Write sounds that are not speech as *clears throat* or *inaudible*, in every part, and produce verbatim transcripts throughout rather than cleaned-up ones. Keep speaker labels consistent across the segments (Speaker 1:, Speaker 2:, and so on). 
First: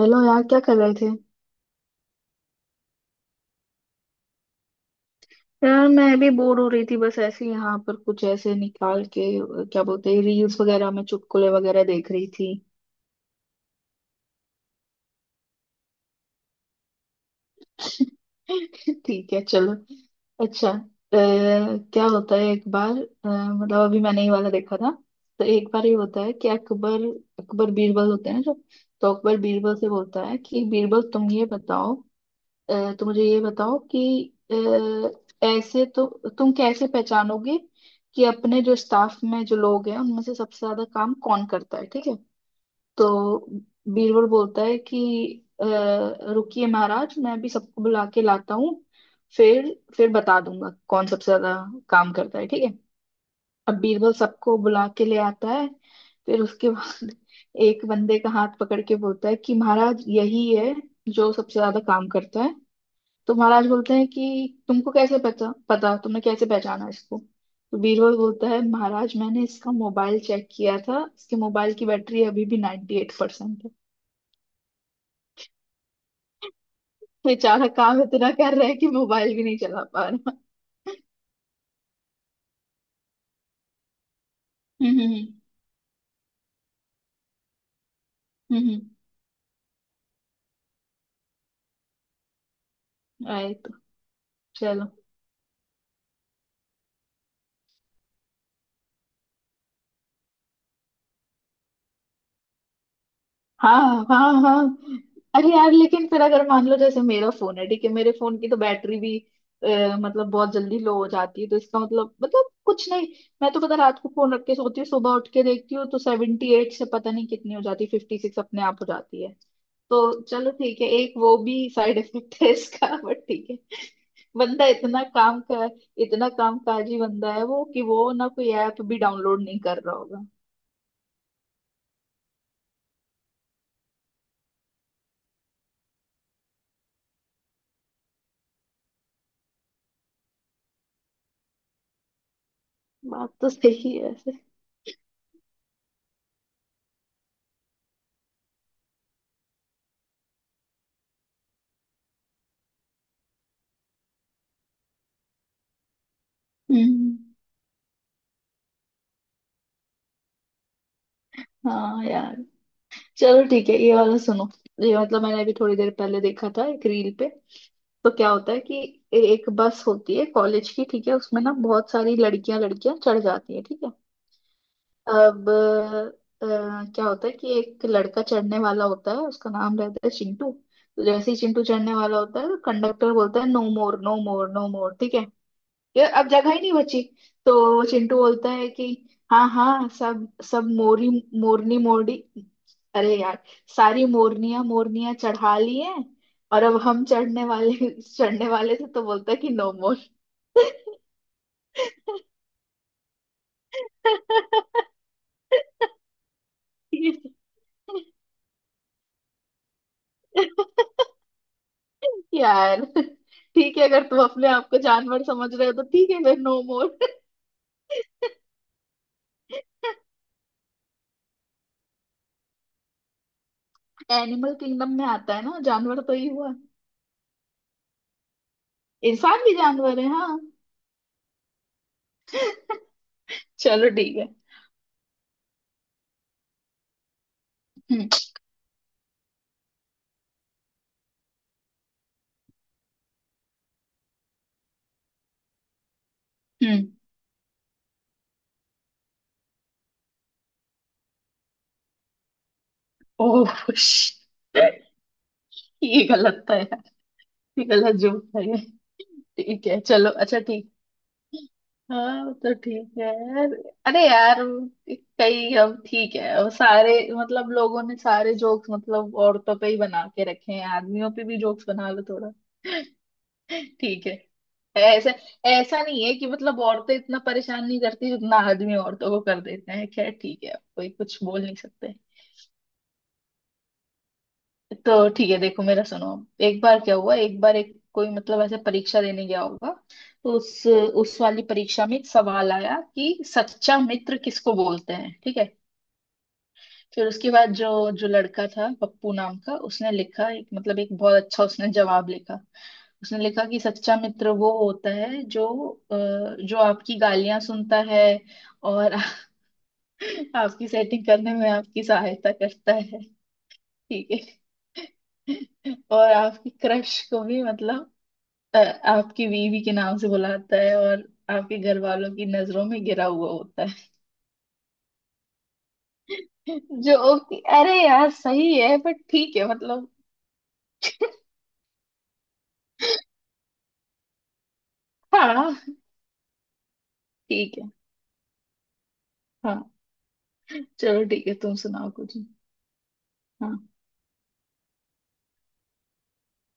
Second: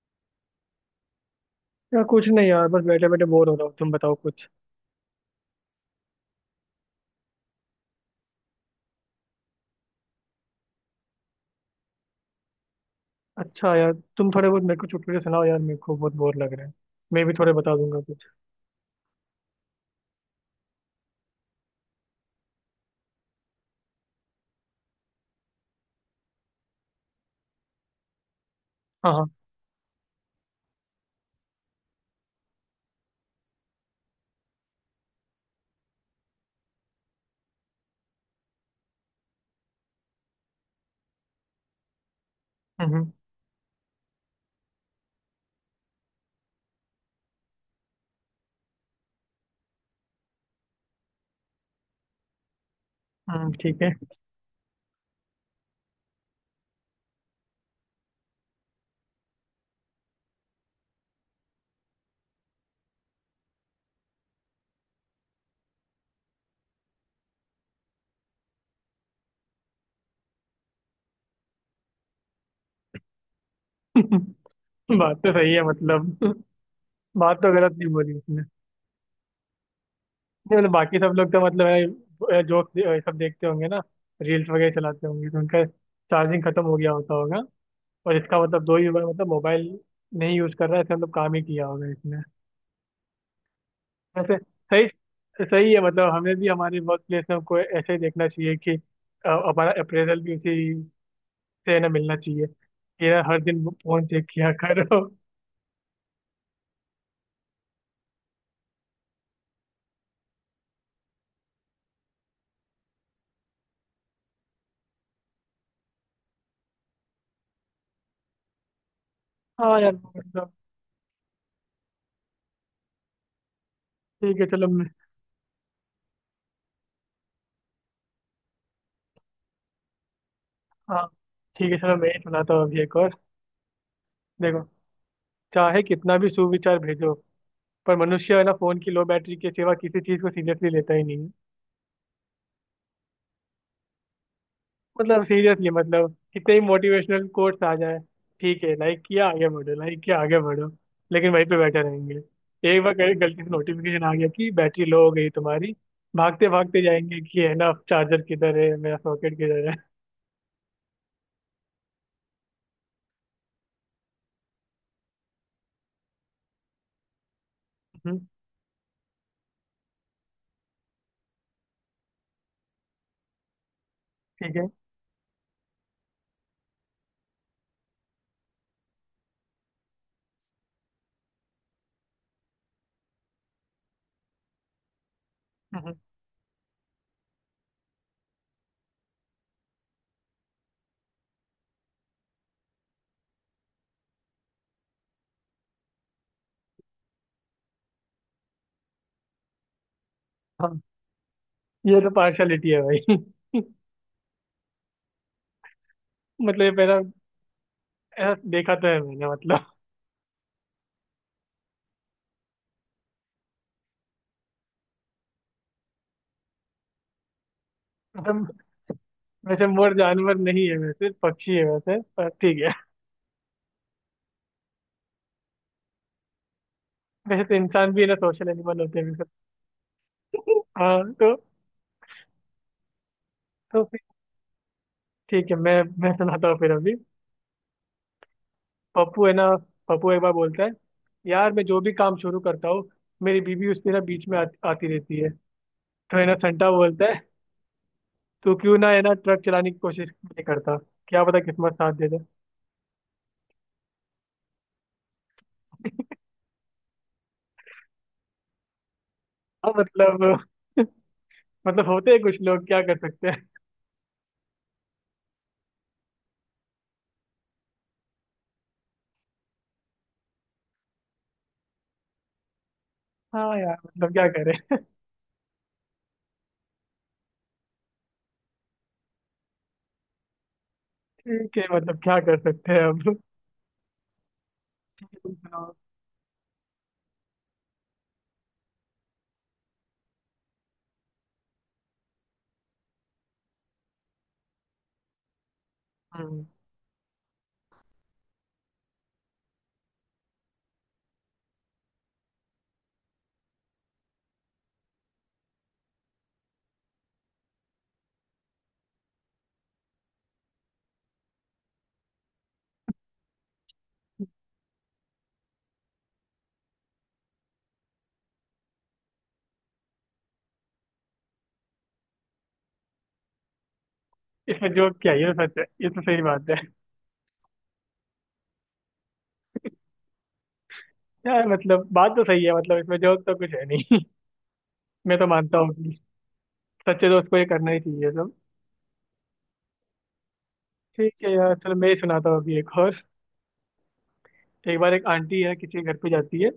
Speaker 1: Hello यार, क्या कर रहे थे?
Speaker 2: यार कुछ नहीं यार, बस बैठे बैठे बोर हो रहा हूँ। तुम बताओ कुछ।
Speaker 1: यार, मैं भी बोर हो रही थी। बस ऐसे ही यहाँ पर कुछ ऐसे निकाल के अ, क्या बोलते हैं, रील्स वगैरह में चुटकुले वगैरह देख रही थी।
Speaker 2: अच्छा यार, तुम थोड़े बहुत मेरे को चुटकुले सुनाओ यार, मेरे को बहुत बोर लग रहा है। मैं भी थोड़े बता दूंगा कुछ।
Speaker 1: *laughs* ठीक है, चलो। अच्छा, अ, क्या होता है एक बार? अ, मतलब अभी मैंने ये वाला देखा था। तो एक बार ये होता है कि अकबर अकबर बीरबल होते हैं जो।
Speaker 2: हाँ
Speaker 1: तो
Speaker 2: हाँ।
Speaker 1: अकबर बीरबल से बोलता है कि बीरबल, तुम ये बताओ। अ, तो मुझे ये बताओ कि अ, ऐसे तो तुम कैसे पहचानोगे कि अपने जो स्टाफ में जो लोग हैं उनमें से सबसे ज्यादा काम कौन करता है, ठीक है।
Speaker 2: हम्म हम्म,
Speaker 1: तो बीरबल बोलता है कि अ, रुकिए महाराज, मैं भी सबको बुला के लाता हूँ। फिर फिर बता दूंगा कौन सबसे ज्यादा काम करता है, ठीक है।
Speaker 2: हम्म,
Speaker 1: अब
Speaker 2: ठीक है।
Speaker 1: बीरबल सबको बुला के ले आता है। फिर उसके बाद *laughs* एक बंदे का हाथ पकड़ के बोलता है कि महाराज, यही है जो सबसे ज्यादा काम करता है। तो महाराज बोलते हैं कि तुमको कैसे पता पता तुमने कैसे पहचाना इसको? तो बीरबल बोलता है, महाराज, मैंने इसका मोबाइल चेक किया था, इसके मोबाइल की बैटरी अभी भी ninety eight percent eight percent है।
Speaker 2: *laughs* बात तो सही है मतलब। *laughs* बात तो
Speaker 1: बेचारा
Speaker 2: गलत नहीं
Speaker 1: काम
Speaker 2: बोली
Speaker 1: इतना
Speaker 2: उसने।
Speaker 1: कर रहा है कि मोबाइल भी नहीं चला पा रहा।
Speaker 2: नहीं मतलब, बाकी सब लोग तो मतलब जोक सब देखते होंगे ना। रील्स वगैरह
Speaker 1: हम्म
Speaker 2: चलाते
Speaker 1: हम्म
Speaker 2: होंगे तो उनका चार्जिंग खत्म हो गया होता होगा। और इसका मतलब दो
Speaker 1: हम्म।
Speaker 2: ही बार मतलब मोबाइल नहीं यूज कर रहा है, इसका मतलब काम ही किया होगा।
Speaker 1: राइट।
Speaker 2: वैसे। सही
Speaker 1: चलो।
Speaker 2: सही है मतलब हमें भी हमारे वर्क प्लेस में को ऐसे ही देखना चाहिए कि अ, हमारा अप्रेजल भी उसी से ना मिलना चाहिए कि यार हर दिन
Speaker 1: हाँ
Speaker 2: फोन चेक
Speaker 1: हाँ
Speaker 2: किया
Speaker 1: हाँ।
Speaker 2: करो।
Speaker 1: अरे यार, लेकिन फिर अगर मान लो जैसे मेरा फोन है, ठीक है, मेरे फोन की तो बैटरी भी अ, मतलब बहुत जल्दी लो हो जाती है, तो इसका मतलब मतलब कुछ नहीं। मैं तो पता, रात को फोन रख के सोती हूँ, सुबह उठ के देखती हूँ तो सेवेंटी एट से पता नहीं कितनी हो जाती है, फिफ्टी सिक्स अपने आप हो जाती है।
Speaker 2: हाँ यार
Speaker 1: तो चलो
Speaker 2: मतलब।
Speaker 1: ठीक है, एक वो भी साइड इफेक्ट है इसका। *laughs* बट ठीक है,
Speaker 2: ठीक है
Speaker 1: बंदा
Speaker 2: चलो मैं।
Speaker 1: इतना काम का, इतना काम काजी बंदा है वो कि वो ना कोई ऐप भी डाउनलोड नहीं कर रहा होगा।
Speaker 2: हाँ, ठीक है चलो मैं ही सुनाता हूँ अभी एक और। देखो, चाहे कितना भी सुविचार भेजो पर मनुष्य है ना फोन की लो बैटरी के सिवा किसी चीज को सीरियसली लेता ही नहीं।
Speaker 1: बात तो सही है वैसे।
Speaker 2: मतलब सीरियसली मतलब कितने ही मोटिवेशनल कोट्स आ जाए। ठीक है, लाइक किया आगे बढ़ो, लाइक किया आगे बढ़ो, लेकिन वहीं पे बैठे रहेंगे। एक बार कहीं गलती से नोटिफिकेशन आ गया कि बैटरी लो हो गई तुम्हारी, भागते भागते
Speaker 1: हम्म।
Speaker 2: जाएंगे कि है ना चार्जर किधर है मेरा सॉकेट किधर है।
Speaker 1: हाँ यार। चलो ठीक है, ये वाला सुनो। ये मतलब मैंने अभी थोड़ी देर पहले देखा था एक रील पे। तो
Speaker 2: हम्म,
Speaker 1: क्या होता है कि ए- एक बस होती है कॉलेज की, ठीक है, उसमें ना बहुत सारी लड़कियां लड़कियां चढ़ जाती है, ठीक है।
Speaker 2: ठीक है।
Speaker 1: अब अ, क्या होता है कि एक लड़का चढ़ने वाला होता है, उसका नाम रहता है चिंटू। तो जैसे ही चिंटू चढ़ने वाला होता है, तो कंडक्टर बोलता है, no more, no more, no more, ठीक है।
Speaker 2: हम्म,
Speaker 1: यार, अब जगह ही नहीं बची। तो चिंटू बोलता है कि हाँ हाँ सब, सब मोरी, मोरनी मोरनी। अरे यार, सारी मोरनियां मोरनियां चढ़ा ली हैं। और अब हम चढ़ने वाले चढ़ने वाले थे, तो बोलता है कि नो मोर।
Speaker 2: हाँ। ये तो पार्शलिटी है भाई। *laughs* मतलब ये मेरा ऐसा देखा तो है मैंने, मतलब।
Speaker 1: यार ठीक है, अगर तुम अपने आप को जानवर समझ रहे हो तो ठीक है, फिर नो मोर।
Speaker 2: मतलब वैसे मोर जानवर नहीं है, वैसे पक्षी है वैसे, पर ठीक है।
Speaker 1: एनिमल किंगडम में आता है ना, जानवर तो ही हुआ।
Speaker 2: वैसे तो इंसान भी है ना सोशल एनिमल होते हैं वैसे।
Speaker 1: इंसान भी जानवर है, हाँ।
Speaker 2: *laughs* हाँ तो।
Speaker 1: *laughs*
Speaker 2: तो
Speaker 1: चलो ठीक है।
Speaker 2: ठीक है, मैं मैं सुनाता हूँ फिर अभी।
Speaker 1: हम्म
Speaker 2: पप्पू है ना, पप्पू एक बार बोलता है, यार मैं जो भी काम शुरू करता हूँ, मेरी बीवी उसमें ना बीच में आ, आती रहती है। तो है ना संटा
Speaker 1: हम्म।
Speaker 2: बोलता है, तू क्यों ना है ना ट्रक चलाने की कोशिश नहीं करता, क्या पता किस्मत साथ दे दे।
Speaker 1: ओह *laughs* श- ये गलत था यार, ये गलत जोक था ये। ठीक
Speaker 2: हाँ
Speaker 1: है, चलो, अच्छा
Speaker 2: मतलब।
Speaker 1: ठीक।
Speaker 2: मतलब होते हैं
Speaker 1: हाँ
Speaker 2: कुछ
Speaker 1: तो
Speaker 2: लोग, क्या
Speaker 1: ठीक
Speaker 2: कर
Speaker 1: है
Speaker 2: सकते हैं।
Speaker 1: यार। अरे यार, कई अब ठीक है, अब सारे मतलब लोगों ने सारे जोक्स मतलब औरतों पे ही बना के रखे हैं, आदमियों पे भी जोक्स बना लो थोड़ा।
Speaker 2: हाँ यार
Speaker 1: ठीक
Speaker 2: मतलब
Speaker 1: है।
Speaker 2: क्या करें।
Speaker 1: ऐसा, ऐसा नहीं है कि मतलब औरतें इतना परेशान नहीं करती जितना आदमी औरतों को कर देते हैं, खैर ठीक है, अब कोई कुछ बोल नहीं
Speaker 2: ठीक है
Speaker 1: सकते।
Speaker 2: मतलब क्या कर सकते हैं, अब तुम
Speaker 1: तो ठीक है, देखो
Speaker 2: सुनाओ।
Speaker 1: मेरा सुनो अब। एक बार क्या हुआ, एक बार एक कोई मतलब ऐसे परीक्षा देने गया होगा। तो उस उस वाली परीक्षा में एक सवाल आया कि सच्चा मित्र किसको बोलते हैं, ठीक है।
Speaker 2: हम्म।
Speaker 1: फिर उसके बाद जो जो लड़का था पप्पू नाम का, उसने लिखा एक मतलब एक बहुत अच्छा उसने जवाब लिखा। उसने लिखा कि सच्चा मित्र वो होता है जो अ, जो आपकी गालियां सुनता है और *laughs* आपकी सेटिंग करने में आपकी सहायता करता है, ठीक है। *laughs* और आपकी क्रश को भी मतलब अ, आपकी बीवी के नाम से बुलाता है और आपके घर वालों की नजरों में गिरा हुआ होता है।
Speaker 2: इसमें जोक क्या है, ये तो सच है, ये तो सही बात है।
Speaker 1: *laughs* जो कि- अरे यार सही है, बट ठीक है मतलब।
Speaker 2: यार मतलब बात तो सही है, मतलब इसमें जोक तो कुछ है नहीं। *laughs* मैं तो मानता हूँ
Speaker 1: हाँ
Speaker 2: सच्चे दोस्त को ये
Speaker 1: ठीक
Speaker 2: करना
Speaker 1: है।
Speaker 2: ही चाहिए सब।
Speaker 1: हाँ, चलो
Speaker 2: ठीक
Speaker 1: ठीक
Speaker 2: है
Speaker 1: है,
Speaker 2: यार
Speaker 1: तुम
Speaker 2: चलो, मैं
Speaker 1: सुनाओ
Speaker 2: ही
Speaker 1: कुछ।
Speaker 2: सुनाता हूँ अभी एक और।
Speaker 1: हाँ।
Speaker 2: एक बार एक आंटी है, किसी के घर पे जाती है।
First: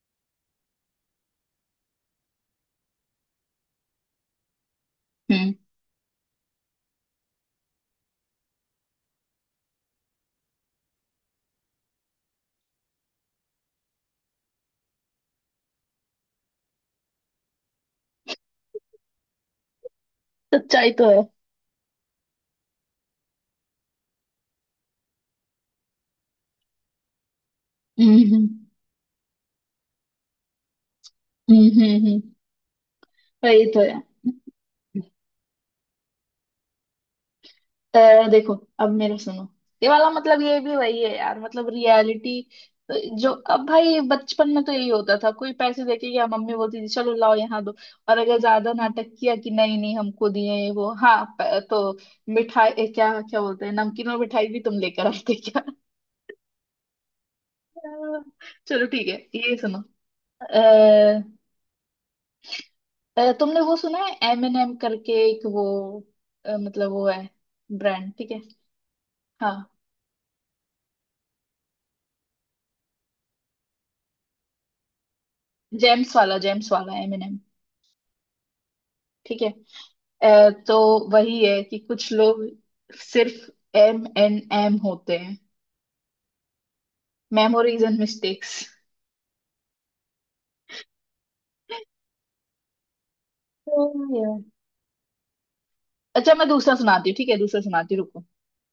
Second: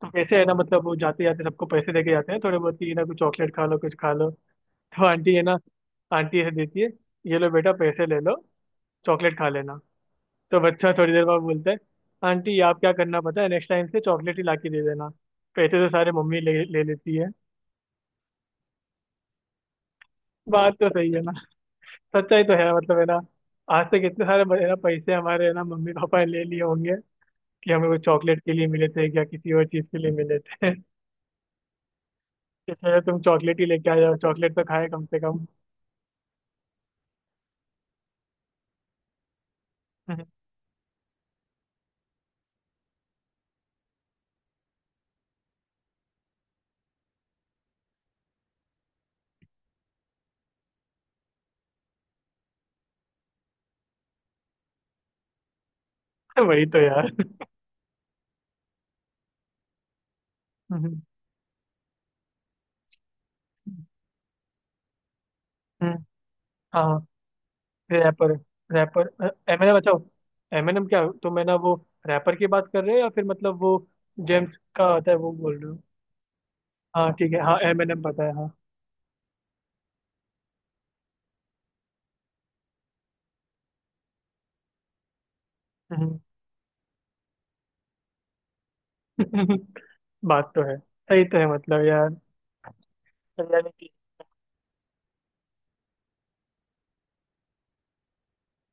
Speaker 2: तो कैसे है ना मतलब वो जाते जाते सबको पैसे देके जाते हैं, थोड़े बहुत ही ना, कुछ चॉकलेट खा लो कुछ खा लो। तो आंटी है
Speaker 1: हम्म।
Speaker 2: ना, आंटी ऐसे देती है, ये लो बेटा पैसे ले लो, चॉकलेट खा लेना। तो बच्चा थोड़ी देर बाद बोलता है, आंटी आप क्या करना पता है, नेक्स्ट टाइम से चॉकलेट ही ला के दे देना, पैसे तो सारे मम्मी ले ले लेती है। बात तो
Speaker 1: सच्चाई
Speaker 2: सही
Speaker 1: तो
Speaker 2: है
Speaker 1: है।
Speaker 2: ना। सच्चाई तो है मतलब है ना, आज तक इतने सारे है ना पैसे हमारे है ना मम्मी पापा ने ले लिए होंगे कि हमें वो
Speaker 1: हम्म
Speaker 2: चॉकलेट
Speaker 1: हम्म।
Speaker 2: के लिए मिले थे या किसी और चीज के लिए मिले थे। *laughs*
Speaker 1: हम्म हम्म, हम्म।
Speaker 2: इसलिए तो तुम चॉकलेट
Speaker 1: वही
Speaker 2: ही
Speaker 1: तो
Speaker 2: लेके आ
Speaker 1: है।
Speaker 2: जाओ, चॉकलेट तो खाए कम से कम।
Speaker 1: अ, देखो, अब मेरा सुनो। ये वाला मतलब
Speaker 2: *laughs*
Speaker 1: ये भी वही है यार, मतलब रियलिटी। तो जो अब भाई बचपन में तो यही होता था, कोई पैसे देके या मम्मी बोलती थी चलो लाओ यहाँ दो। और अगर ज्यादा नाटक किया कि नहीं नहीं हमको दिए ये वो, हाँ प- तो मिठाई ए, क्या क्या बोलते हैं, नमकीन और मिठाई भी तुम लेकर आते क्या?
Speaker 2: वही तो यार। *laughs*
Speaker 1: *laughs* चलो ठीक है ये सुनो।
Speaker 2: हम्म,
Speaker 1: अ, अ, तुमने वो सुना है एम एन एम करके एक वो?
Speaker 2: हम्म,
Speaker 1: अ, मतलब
Speaker 2: हाँ।
Speaker 1: वो है ब्रांड, ठीक
Speaker 2: रैपर
Speaker 1: है।
Speaker 2: रैपर।
Speaker 1: हाँ।
Speaker 2: एमएनएम बचाओ। एमएनएम क्या, तुम है ना वो रैपर की बात कर रहे हो या फिर मतलब वो जेम्स का आता है वो बोल रहे हो?
Speaker 1: जेम्स वाला जेम्स वाला
Speaker 2: हाँ
Speaker 1: एम एन
Speaker 2: ठीक
Speaker 1: एम।
Speaker 2: है, हाँ एमएनएम पता है हाँ।
Speaker 1: ठीक है। अ, तो वही है कि कुछ लोग सिर्फ एम एन एम होते हैं,
Speaker 2: हम्म।
Speaker 1: Memories and mistakes.
Speaker 2: *laughs* बात तो है सही तो है मतलब यार। *laughs* यानी कि
Speaker 1: अच्छा मैं दूसरा सुनाती हूँ, ठीक है, दूसरा सुनाती हूँ, रुको।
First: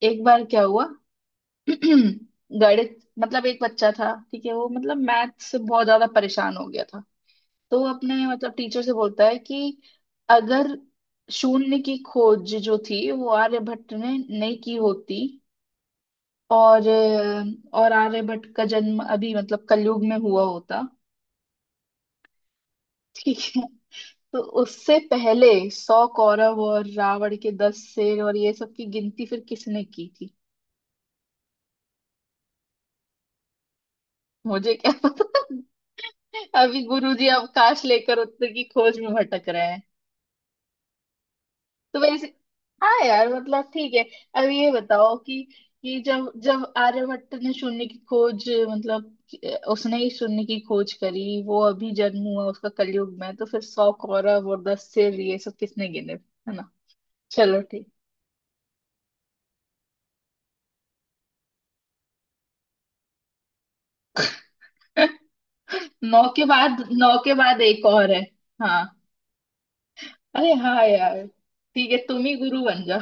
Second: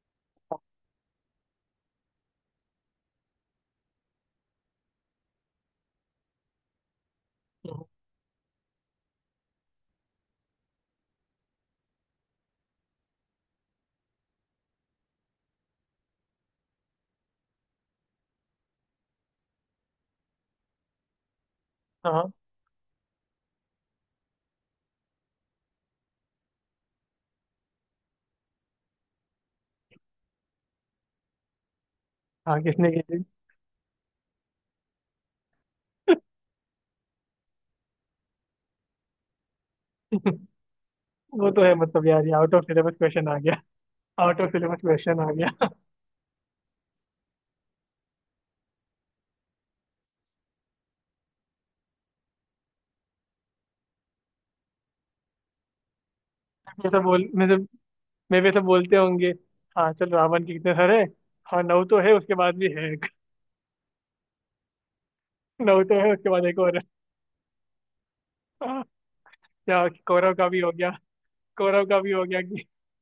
Speaker 1: एक बार क्या हुआ। *clears throat* गणित, मतलब एक बच्चा था, ठीक है, वो मतलब मैथ से बहुत ज्यादा परेशान हो गया था। तो वो अपने मतलब टीचर से बोलता है कि अगर शून्य की खोज जो थी वो आर्यभट्ट ने नहीं की होती और अ, और आर्यभट्ट का जन्म अभी मतलब कलयुग में हुआ होता,
Speaker 2: हाँ
Speaker 1: ठीक है, तो उससे पहले सौ कौरव और रावण के दस शेर और ये सब की गिनती फिर किसने की थी?
Speaker 2: हाँ किसने की थी?
Speaker 1: मुझे क्या पता, अभी गुरुजी अवकाश लेकर उत्तर की खोज में भटक रहे हैं।
Speaker 2: वो तो है
Speaker 1: तो
Speaker 2: मतलब यार
Speaker 1: वैसे,
Speaker 2: ये आउट ऑफ सिलेबस
Speaker 1: हाँ
Speaker 2: क्वेश्चन
Speaker 1: यार
Speaker 2: आ गया।
Speaker 1: मतलब ठीक है।
Speaker 2: आउट
Speaker 1: अब
Speaker 2: ऑफ
Speaker 1: ये
Speaker 2: सिलेबस
Speaker 1: बताओ
Speaker 2: क्वेश्चन आ
Speaker 1: कि
Speaker 2: गया।
Speaker 1: कि जब जब आर्यभट्ट ने शून्य की खोज मतलब कि- उसने ही शून्य की खोज करी, वो अभी जन्म हुआ उसका कलयुग में, तो फिर सौ कौरव और दस सिर ये सब किसने गिने, है ना?
Speaker 2: जैसे बोल मैं तो,
Speaker 1: चलो ठीक।
Speaker 2: मैं भी ऐसे बोलते होंगे। हाँ चल, रावण के कितने सारे, हाँ नौ तो है उसके बाद भी है एक। *laughs* नौ
Speaker 1: *laughs*
Speaker 2: तो है
Speaker 1: नौ
Speaker 2: उसके बाद
Speaker 1: के
Speaker 2: एक और है।
Speaker 1: बाद नौ के बाद एक और है।
Speaker 2: *laughs*
Speaker 1: हाँ।
Speaker 2: हाँ। या कौरव का
Speaker 1: अरे
Speaker 2: भी हो
Speaker 1: हाँ
Speaker 2: गया,
Speaker 1: यार।
Speaker 2: कौरव
Speaker 1: ठीक है,
Speaker 2: का भी
Speaker 1: तुम
Speaker 2: हो
Speaker 1: ही
Speaker 2: गया
Speaker 1: गुरु
Speaker 2: कि
Speaker 1: बन जाओ।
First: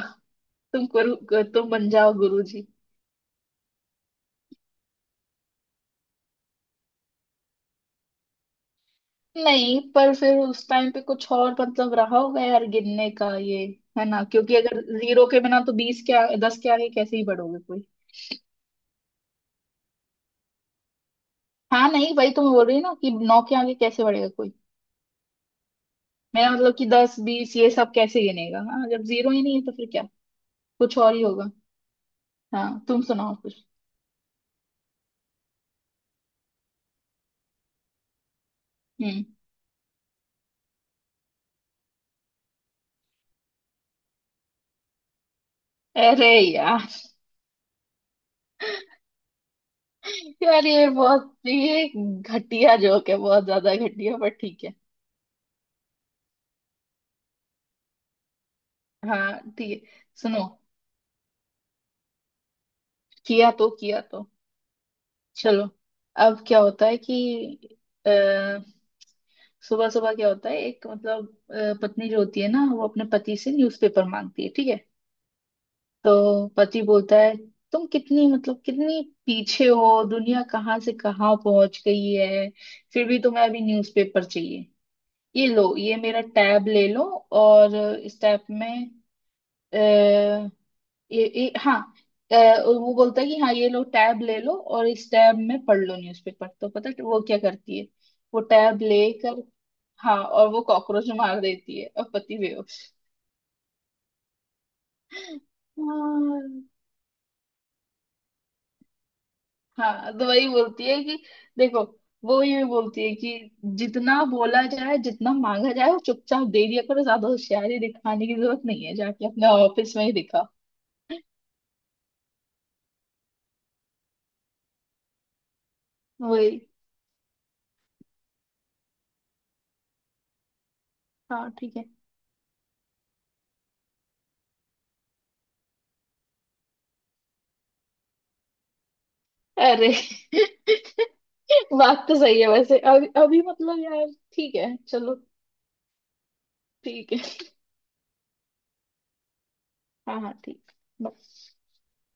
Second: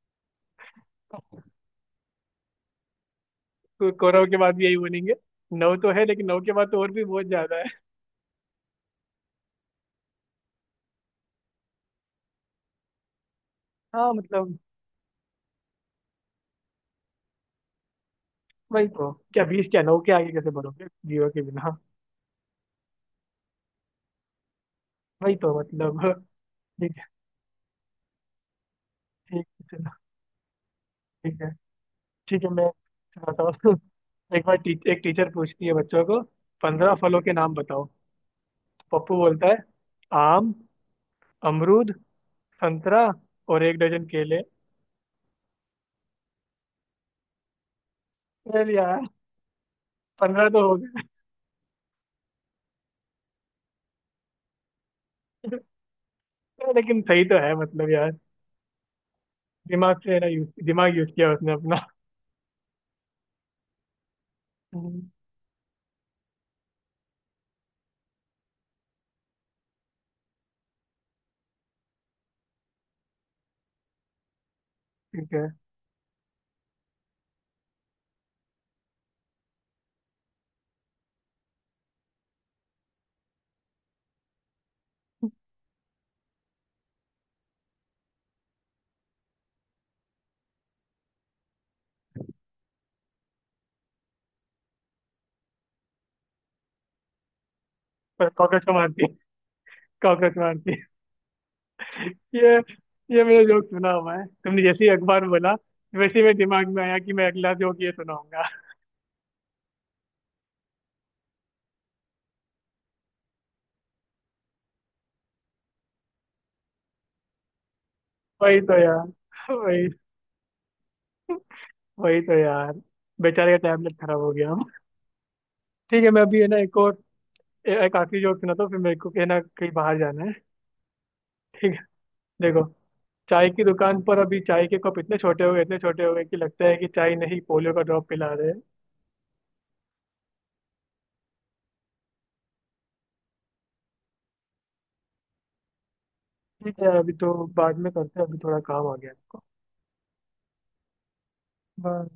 Speaker 1: तुम गुरु
Speaker 2: *laughs*
Speaker 1: तुम बन जाओ गुरु जी।
Speaker 2: तो कौरव के बाद भी यही बोलेंगे, नौ तो है लेकिन नौ के बाद तो और भी बहुत ज्यादा है।
Speaker 1: नहीं, पर फिर उस टाइम पे कुछ और मतलब रहा होगा यार गिनने का ये,
Speaker 2: *laughs*
Speaker 1: है
Speaker 2: हाँ
Speaker 1: ना? क्योंकि
Speaker 2: मतलब
Speaker 1: अगर जीरो के बिना तो बीस के आ- दस के आगे कैसे ही बढ़ोगे कोई?
Speaker 2: वही तो, क्या बीस, क्या नौ के आगे कैसे बोलोगे जीरो के बिना? हाँ।
Speaker 1: हाँ नहीं, वही तो मैं बोल रही हूँ ना कि नौ के आगे कैसे बढ़ेगा कोई?
Speaker 2: वही तो मतलब।
Speaker 1: मेरा मतलब
Speaker 2: *laughs*
Speaker 1: कि
Speaker 2: ठीक है।
Speaker 1: दस बीस ये सब कैसे गिनेगा, हाँ, जब जीरो ही
Speaker 2: ठीक
Speaker 1: नहीं है
Speaker 2: है
Speaker 1: तो फिर
Speaker 2: चलो,
Speaker 1: क्या? कुछ और ही
Speaker 2: ठीक
Speaker 1: होगा।
Speaker 2: है। ठीक है मैं
Speaker 1: हाँ, तुम सुनाओ
Speaker 2: सुनाता
Speaker 1: कुछ।
Speaker 2: हूँ। *laughs* एक बार टी, एक टीचर पूछती है बच्चों को, पंद्रह फलों के नाम बताओ। पप्पू
Speaker 1: हम्म।
Speaker 2: बोलता है आम, अमरूद, संतरा और एक डजन केले।
Speaker 1: अरे यार
Speaker 2: चल यार,
Speaker 1: *laughs*
Speaker 2: पंद्रह
Speaker 1: यार,
Speaker 2: तो हो
Speaker 1: ये बहुत ये घटिया जोक है, बहुत ज्यादा घटिया, पर ठीक है।
Speaker 2: गए लेकिन सही तो है मतलब यार,
Speaker 1: हाँ ठीक है।
Speaker 2: दिमाग से है ना,
Speaker 1: सुनो,
Speaker 2: यूज दिमाग यूज किया उसने अपना।
Speaker 1: किया तो किया तो
Speaker 2: हम्म,
Speaker 1: चलो। अब क्या होता है कि अ, सुबह सुबह क्या होता है, एक मतलब अ, पत्नी जो होती है ना वो अपने पति से न्यूज़पेपर मांगती है, ठीक है।
Speaker 2: ठीक है।
Speaker 1: तो पति बोलता है, तुम कितनी मतलब कितनी पीछे हो, दुनिया कहाँ से कहाँ पहुंच गई है, फिर भी तुम्हें अभी न्यूज़पेपर चाहिए? ये लो, ये मेरा टैब ले लो, और इस टैब में ये, ये हाँ अ, वो बोलता है कि हाँ ये लो टैब ले लो और इस टैब में पढ़ लो न्यूज़पेपर। तो पता है वो क्या करती है?
Speaker 2: पर
Speaker 1: वो
Speaker 2: कॉकरोच को
Speaker 1: टैब
Speaker 2: मारती,
Speaker 1: लेकर, हाँ,
Speaker 2: कॉकरोच
Speaker 1: और वो
Speaker 2: मारती।
Speaker 1: कॉकरोच मार देती है और पति
Speaker 2: ये
Speaker 1: बेहोश।
Speaker 2: ये मेरा जोक सुना हुआ है, तुमने जैसे ही अखबार में बोला वैसे ही मेरे
Speaker 1: हाँ,
Speaker 2: दिमाग में आया कि मैं अगला जोक ये सुनाऊंगा।
Speaker 1: हाँ, तो वही बोलती है कि देखो, वो ये बोलती है कि जितना बोला जाए जितना मांगा जाए वो चुपचाप दे दिया करो, ज्यादा होशियारी दिखाने की
Speaker 2: वही
Speaker 1: जरूरत
Speaker 2: तो
Speaker 1: नहीं है, जाके अपने
Speaker 2: यार वही,
Speaker 1: ऑफिस में ही दिखा।
Speaker 2: वही तो यार, बेचारे का टैबलेट खराब हो गया। ठीक है मैं अभी है
Speaker 1: वही।
Speaker 2: ना एक और, ए- एक आखिरी जोक सुनाता हूँ फिर मेरे को है ना कहीं बाहर जाना है।
Speaker 1: हाँ
Speaker 2: ठीक
Speaker 1: ठीक
Speaker 2: है,
Speaker 1: है।
Speaker 2: देखो, चाय की दुकान पर अभी चाय के कप इतने छोटे हो गए इतने छोटे हो गए कि लगता है कि चाय नहीं पोलियो का ड्रॉप पिला रहे हैं।
Speaker 1: अरे *laughs* बात तो सही है वैसे, अभी अभी मतलब यार। ठीक है चलो।
Speaker 2: ठीक है अभी
Speaker 1: ठीक
Speaker 2: तो
Speaker 1: है,
Speaker 2: बाद में करते हैं, अभी थोड़ा काम आ गया है हमको।
Speaker 1: हाँ हाँ ठीक।
Speaker 2: बाय।